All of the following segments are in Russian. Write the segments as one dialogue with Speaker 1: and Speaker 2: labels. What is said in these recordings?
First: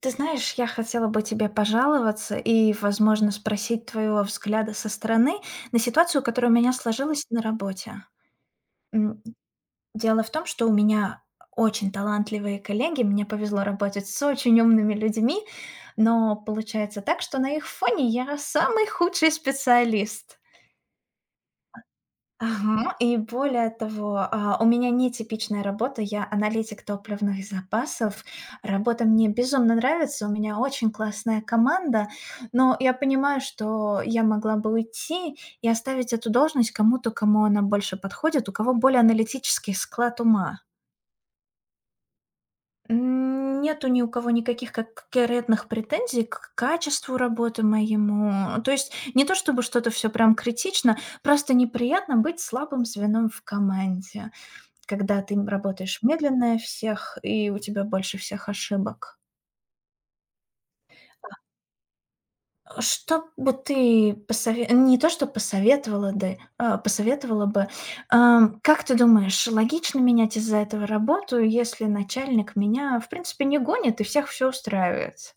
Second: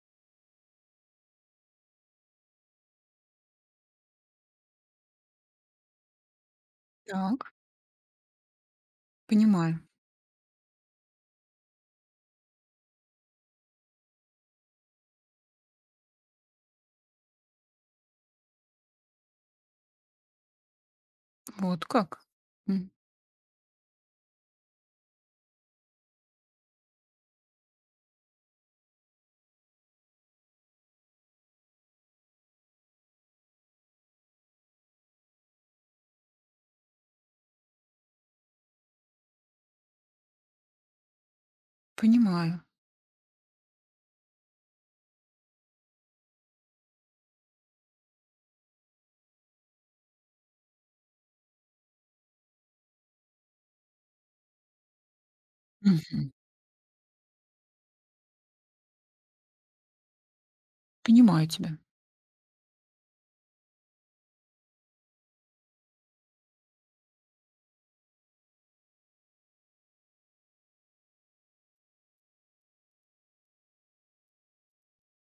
Speaker 1: Ты знаешь, я хотела бы тебе пожаловаться и, возможно, спросить твоего взгляда со стороны на ситуацию, которая у меня сложилась
Speaker 2: Так,
Speaker 1: на работе. М,
Speaker 2: понимаю.
Speaker 1: Дело в том, что у меня очень талантливые коллеги, мне повезло работать с очень умными людьми, но получается так, что на их фоне я самый худший специалист.
Speaker 2: Вот как. М,
Speaker 1: Ага, и более того, у меня нетипичная работа. Я аналитик топливных запасов. Работа мне безумно нравится, у меня очень классная команда, но я понимаю, что я могла бы уйти и оставить эту должность кому-то, кому она больше подходит, у кого более аналитический склад ума.
Speaker 2: понимаю.
Speaker 1: Нету ни у кого никаких конкретных претензий к качеству работы моему. То есть не то чтобы что-то все прям критично, просто неприятно быть слабым звеном в команде, когда ты работаешь
Speaker 2: Мгм.
Speaker 1: медленнее всех и у тебя больше всех ошибок.
Speaker 2: Понимаю тебя.
Speaker 1: Что бы ты не то что посоветовала, да, посоветовала бы, как ты думаешь, логично менять из-за этого работу, если начальник меня, в принципе, не гонит и всех все устраивает?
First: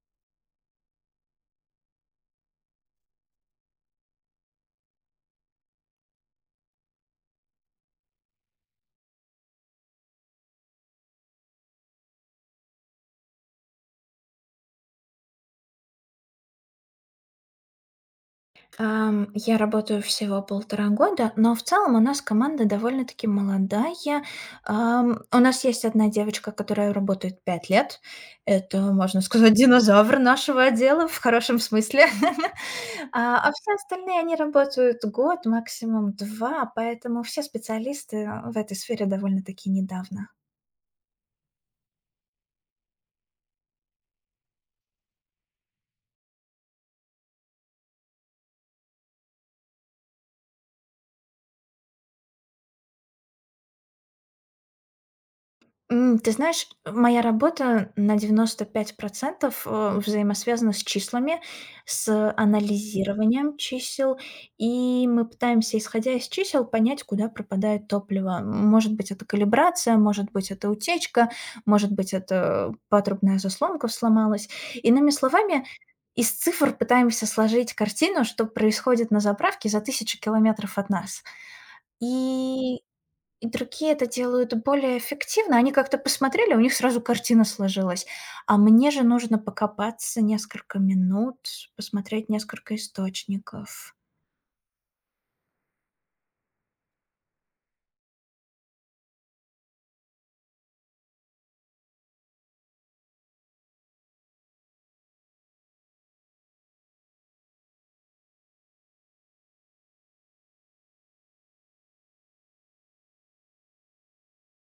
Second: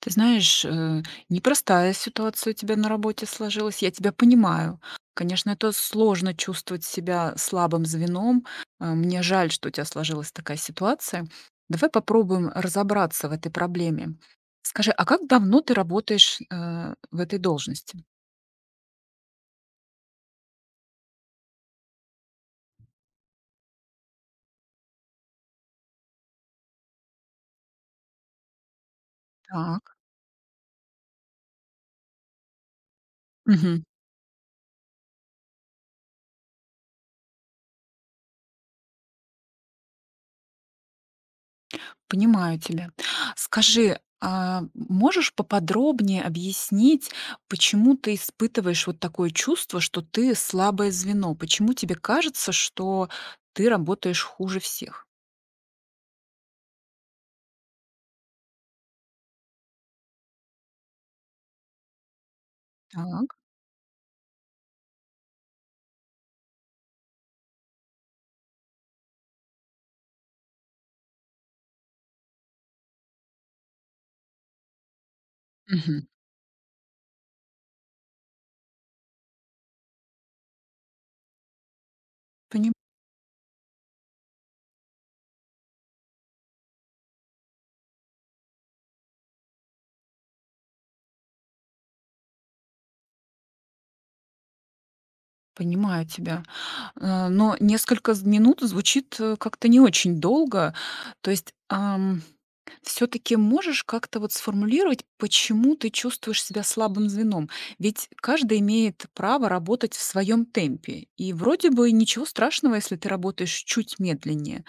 Speaker 2: Ты знаешь, непростая ситуация у тебя на работе сложилась, я тебя понимаю. Конечно, это сложно чувствовать себя слабым звеном. Мне жаль, что у тебя сложилась такая ситуация. Давай попробуем разобраться в этой проблеме. Скажи, а как давно ты работаешь, в этой должности?
Speaker 1: Я работаю всего 1,5 года, но в целом у нас команда довольно-таки молодая. У нас есть одна девочка, которая работает 5 лет. Это, можно сказать,
Speaker 2: Так.
Speaker 1: динозавр нашего отдела в хорошем смысле. А все остальные, они работают год, максимум 2, поэтому все специалисты, в этой сфере довольно-таки недавно.
Speaker 2: Понимаю тебя. Скажи, а можешь поподробнее объяснить, почему ты испытываешь вот такое чувство, что ты слабое звено? Почему тебе кажется, что ты работаешь хуже всех?
Speaker 1: Ты знаешь, моя работа на 95 взаимосвязана с числами, с
Speaker 2: Так.
Speaker 1: анализированием чисел, и мы пытаемся, исходя из чисел, понять, куда пропадает топливо. Может быть, это калибрация, может быть, это утечка, может быть, это патрубная заслонка сломалась. Иными словами,
Speaker 2: Мгм.
Speaker 1: из цифр пытаемся сложить картину, что происходит на заправке за тысячу километров от нас.
Speaker 2: Пони-
Speaker 1: И и другие это делают более эффективно. Они как-то посмотрели, у них сразу картина сложилась. А мне же нужно покопаться несколько минут, посмотреть несколько источников.
Speaker 2: Понимаю тебя. Но несколько минут звучит как-то не очень долго. То есть все таки можешь как-то вот сформулировать, почему ты чувствуешь себя слабым звеном? Ведь каждый имеет право работать в своем темпе. И вроде бы ничего страшного, если ты работаешь чуть медленнее.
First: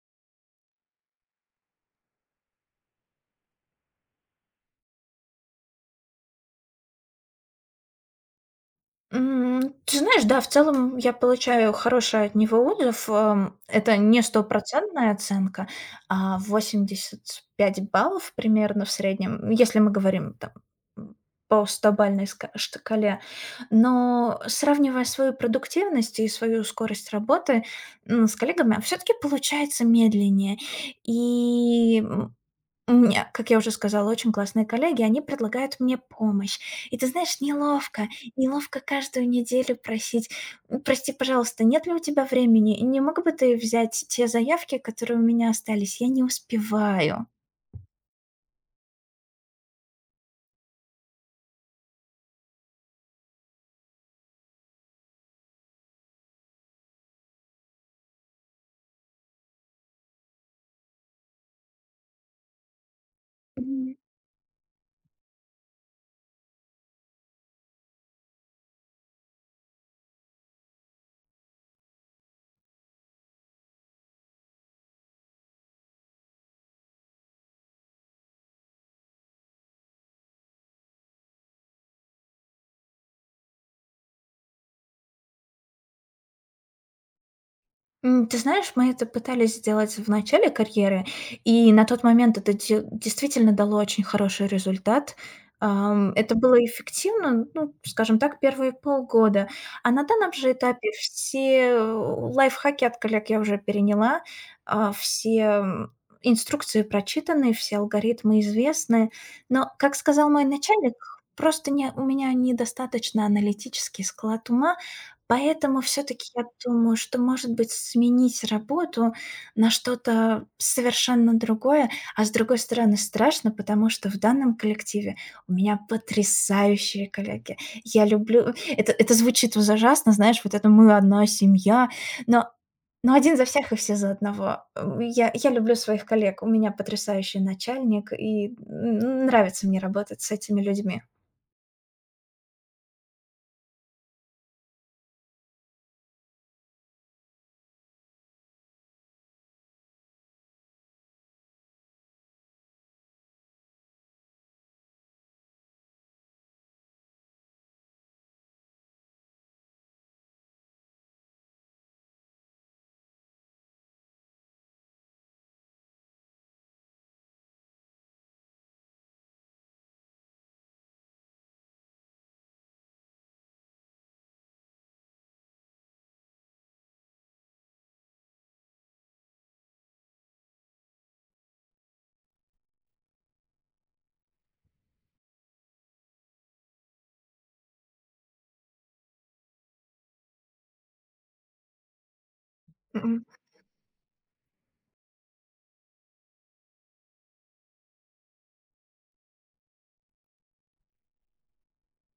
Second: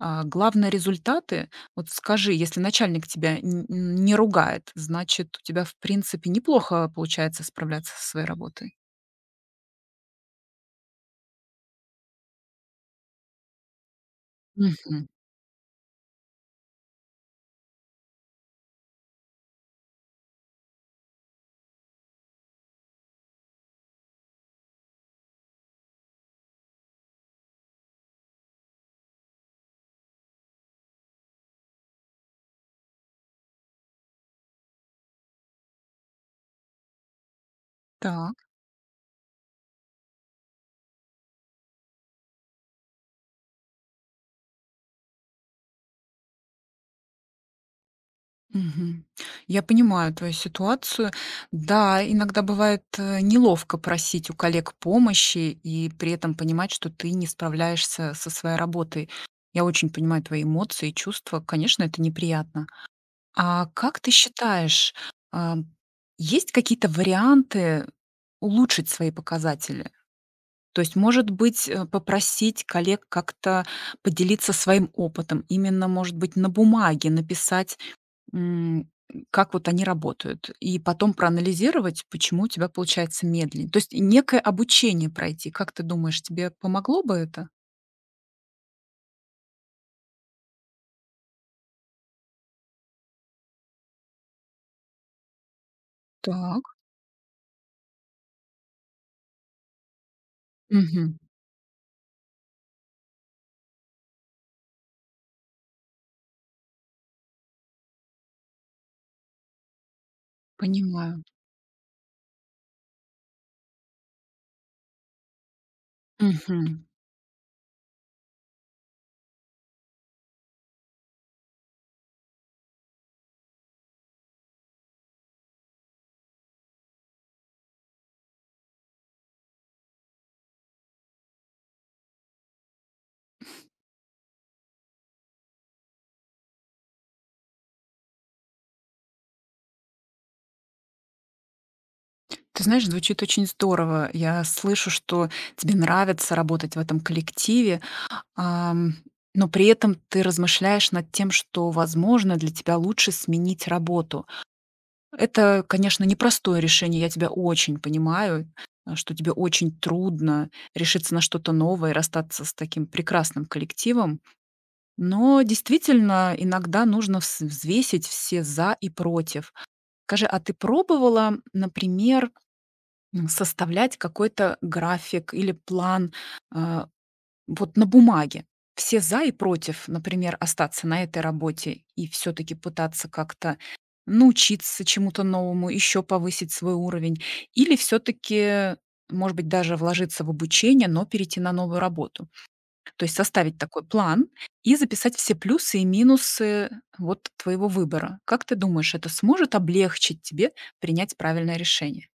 Speaker 2: Главное результаты. Вот скажи, если начальник тебя не ругает, значит, у тебя, в принципе, неплохо получается справляться со своей работой.
Speaker 1: Ты знаешь, да, в целом я получаю хороший от него отзыв. Это не
Speaker 2: Мгм.
Speaker 1: стопроцентная оценка, а 85 баллов примерно в среднем, если мы говорим там м, по стобальной шкале. Но сравнивая свою продуктивность и свою скорость работы с коллегами, все-таки получается медленнее. И у меня, как я уже сказала, очень классные коллеги, они предлагают мне помощь. И ты знаешь, неловко,
Speaker 2: Так.
Speaker 1: неловко каждую неделю просить: Прости, пожалуйста, нет ли у тебя времени? Не мог бы ты взять те заявки, которые у меня остались? Я не успеваю".
Speaker 2: Мгм. Я понимаю твою ситуацию. Да, иногда бывает неловко просить у коллег помощи и при этом понимать, что ты не справляешься со своей работой. Я очень понимаю твои эмоции и чувства. Конечно, это неприятно. А как ты считаешь, а, есть какие-то варианты улучшить свои показатели? То есть, может быть, попросить коллег как-то поделиться своим опытом, именно, может быть, на бумаге написать, М, как вот они работают. И потом проанализировать, почему у тебя получается медленнее. То есть и некое обучение пройти. Как ты думаешь, тебе помогло бы это?
Speaker 1: Ты знаешь, мы это пытались сделать в начале карьеры, и на тот момент это де действительно дало очень хороший результат. Это
Speaker 2: Так.
Speaker 1: было эффективно, ну, скажем так, первые полгода. А на данном же этапе
Speaker 2: Мгм.
Speaker 1: все лайфхаки от коллег я уже переняла, все инструкции прочитаны, все алгоритмы известны. Но, как сказал мой начальник,
Speaker 2: Понимаю.
Speaker 1: просто не у меня недостаточно аналитический склад ума. Поэтому все таки я
Speaker 2: Мгм.
Speaker 1: думаю, что, может быть, сменить работу на что-то совершенно другое. А с другой стороны, страшно, потому что в данном коллективе у меня потрясающие коллеги. Я люблю. Это звучит ужасно, знаешь, вот это «мы одна семья», но но один за всех и все за одного. Я люблю своих коллег, у меня потрясающий начальник, и н нравится мне работать с этими людьми.
Speaker 2: Ты знаешь, звучит очень здорово. Я слышу, что тебе нравится работать в этом коллективе, ам, но при этом ты размышляешь над тем, что, возможно, для тебя лучше сменить работу. Это, конечно, непростое решение. Я тебя очень понимаю, что тебе очень трудно решиться на что-то новое и расстаться с таким прекрасным коллективом. Но действительно, иногда нужно взвесить все «за» и «против». Скажи, а ты пробовала, например, составлять какой-то график или план, э, вот на бумаге все за и против, например, остаться на этой работе и все-таки пытаться как-то научиться чему-то новому, еще повысить свой уровень, или все-таки, может быть, даже вложиться в обучение, но перейти на новую работу. То есть
Speaker 1: М-м.
Speaker 2: составить такой план и записать все плюсы и минусы вот твоего выбора. Как ты думаешь, это сможет облегчить тебе принять правильное решение?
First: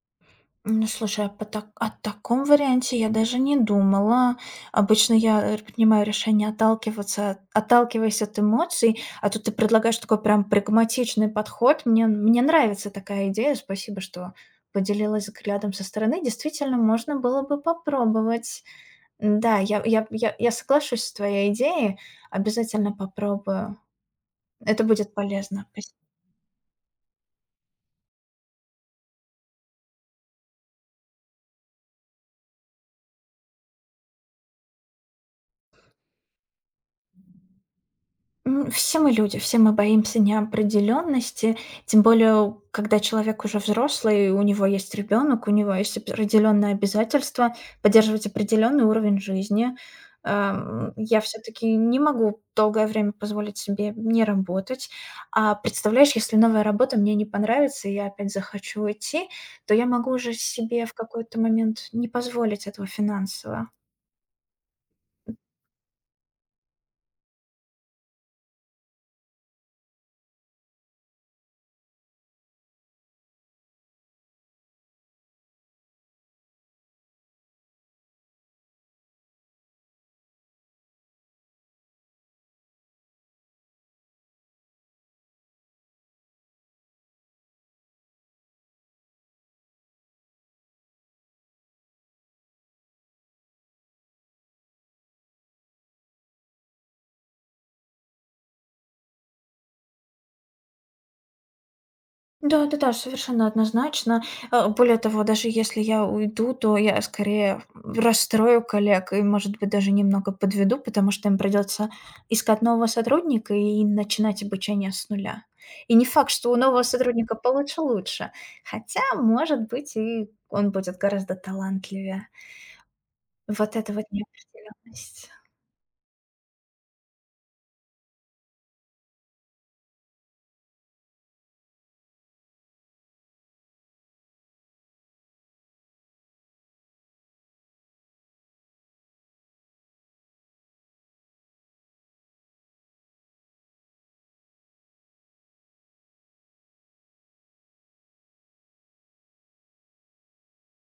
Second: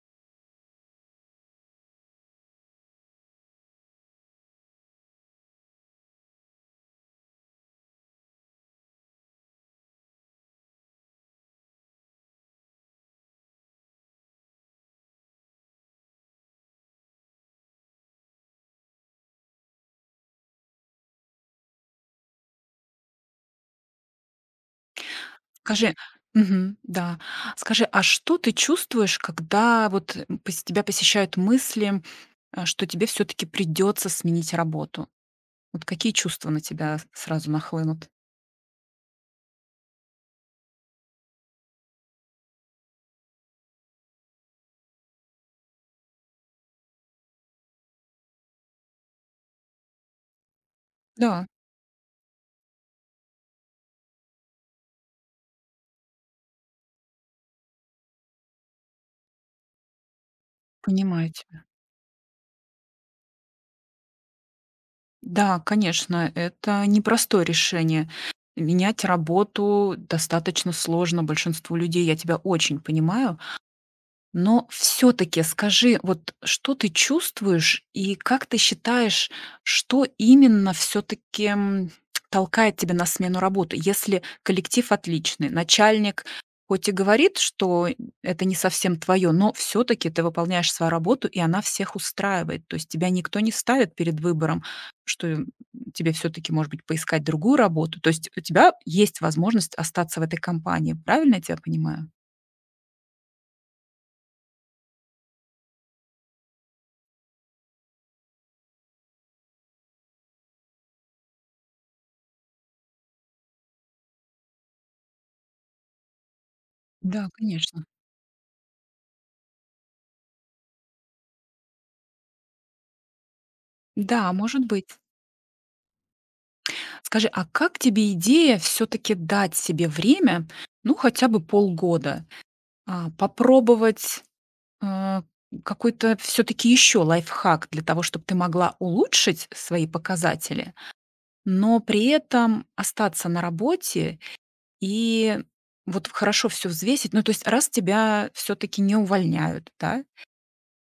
Speaker 1: Ну, слушай, а по так о таком варианте я даже не думала. Обычно я р принимаю решение отталкиваться от отталкиваясь от эмоций, а тут ты предлагаешь такой прям прагматичный подход. Мне нравится такая идея. Спасибо, что поделилась взглядом со стороны. Действительно, можно было бы попробовать. Да, я соглашусь с твоей идеей, обязательно попробую. Это будет полезно.
Speaker 2: Скажи мгм, да. Скажи, а что ты чувствуешь, когда вот, э, пос тебя посещают мысли, что тебе все таки придется сменить работу? Вот какие чувства на тебя с сразу нахлынут?
Speaker 1: Все мы люди, все мы боимся неопределенности, тем более, когда человек уже взрослый, у него есть ребенок, у него есть определенные обязательства поддерживать определенный уровень жизни. Я
Speaker 2: Да,
Speaker 1: все-таки не могу долгое время позволить себе не работать. А представляешь, если новая работа мне не понравится, и я опять захочу уйти, то я могу уже себе в
Speaker 2: понимаю
Speaker 1: какой-то
Speaker 2: тебя.
Speaker 1: момент не позволить этого финансово.
Speaker 2: Да, конечно, это непростое решение. Менять работу достаточно сложно большинству людей. Я тебя очень понимаю. Но все таки скажи, вот что ты чувствуешь и как ты считаешь, что именно все таки толкает тебя на смену работы? Если коллектив отличный, начальник хоть и говорит, что это не совсем твое, но все таки ты выполняешь свою работу, и она всех устраивает. То есть тебя никто не ставит перед выбором, что, тебе все таки может быть, поискать другую работу. То есть у тебя есть возможность остаться в этой компании. Правильно я тебя понимаю?
Speaker 1: Да-да-да, совершенно однозначно. А, более того, даже если я уйду, то я скорее расстрою коллег и, может быть, даже немного подведу, потому что им придется искать нового сотрудника и начинать обучение с нуля. И не факт, что у нового
Speaker 2: Да,
Speaker 1: сотрудника получше
Speaker 2: конечно.
Speaker 1: лучше, хотя, может быть, и он будет гораздо талантливее. Вот это вот
Speaker 2: Да, может быть.
Speaker 1: неопределенность.
Speaker 2: Скажи, а как тебе идея все-таки дать себе время, ну хотя бы полгода, попробовать э, какой-то все-таки еще лайфхак для того, чтобы ты могла улучшить свои показатели, но при этом остаться на работе и вот хорошо все взвесить. Ну, то есть, раз тебя все-таки не увольняют, да,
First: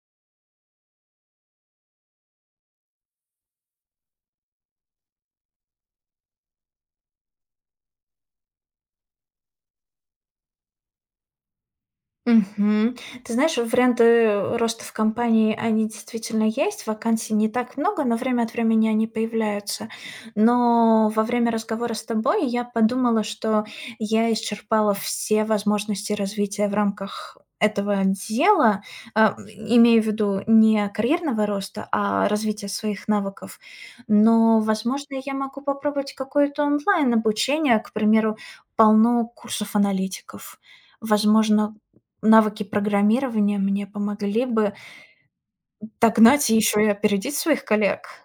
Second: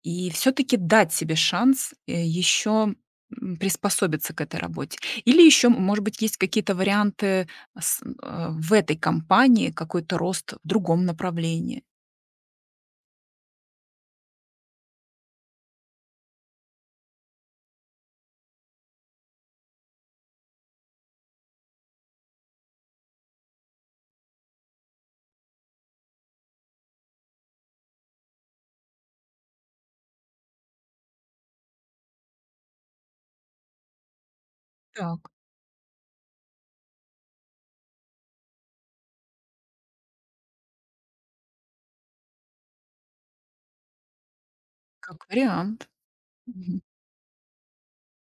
Speaker 2: и все таки дать себе шанс, еще, приспособиться к этой работе. Или еще, может быть, есть какие-то варианты с в этой компании, какой-то рост в другом направлении.
Speaker 1: Мгм. Ты знаешь, варианты роста в компании, они действительно есть. Вакансий не так много, но время от времени они появляются. Но во время разговора с тобой я подумала, что я исчерпала все возможности развития в рамках этого дела, имею в виду не карьерного роста, а развития своих навыков. Но, возможно,
Speaker 2: Так,
Speaker 1: я могу попробовать какое-то онлайн-обучение, к примеру, полно курсов аналитиков. Возможно, навыки программирования мне помогли бы
Speaker 2: как вариант.
Speaker 1: догнать и еще и опередить своих коллег.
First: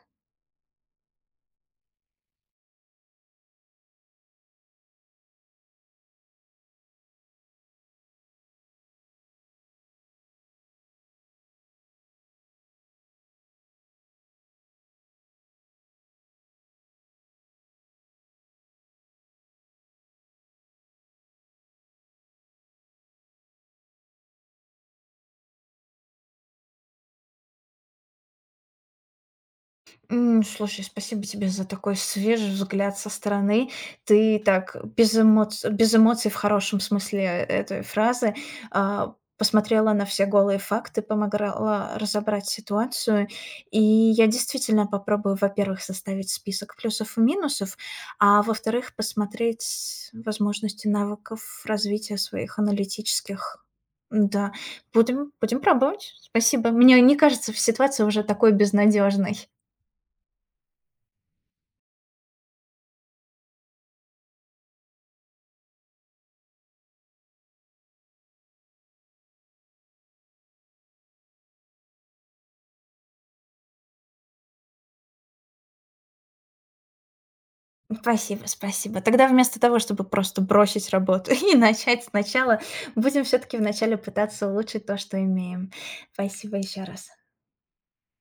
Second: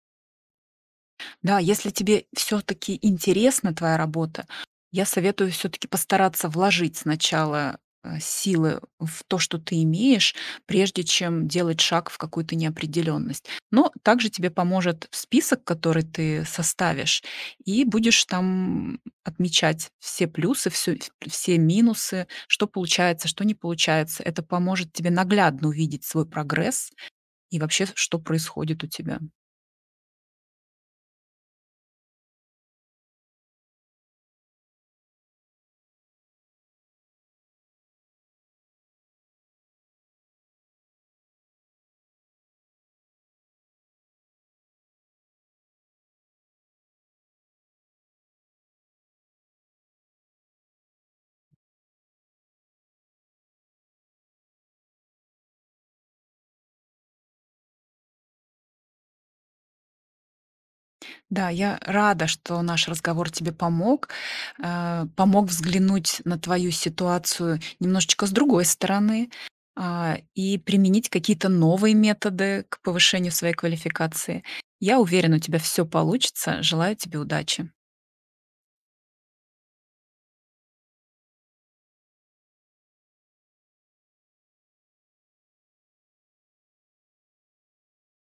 Speaker 2: Да, если тебе все-таки интересна твоя работа, я советую все-таки постараться вложить сначала силы в то, что ты имеешь, прежде чем делать шаг в какую-то неопределенность. Но также тебе поможет список, который ты составишь, и будешь там отмечать все плюсы, все минусы, что получается, что не получается. Это поможет тебе наглядно увидеть свой прогресс и вообще, что происходит у тебя.
Speaker 1: Слушай, спасибо тебе за такой свежий взгляд со стороны. Ты так без эмоций, без эмоций в хорошем смысле этой фразы посмотрела на все голые факты, помогла разобрать ситуацию. И я действительно попробую, во-первых, составить список плюсов и минусов, а во-вторых, посмотреть возможности навыков развития своих аналитических. Да, будем, будем пробовать. Спасибо. Мне не кажется в ситуации уже такой безнадежной.
Speaker 2: Да, я рада, что наш разговор тебе помог, помог взглянуть на твою ситуацию немножечко с другой стороны, и применить какие-то новые методы к повышению своей квалификации. Я уверена, у тебя все получится. Желаю тебе удачи.
Speaker 1: Спасибо, спасибо. Тогда вместо того, чтобы просто бросить работу и начать сначала, будем все-таки вначале пытаться улучшить то, что имеем. Спасибо еще раз.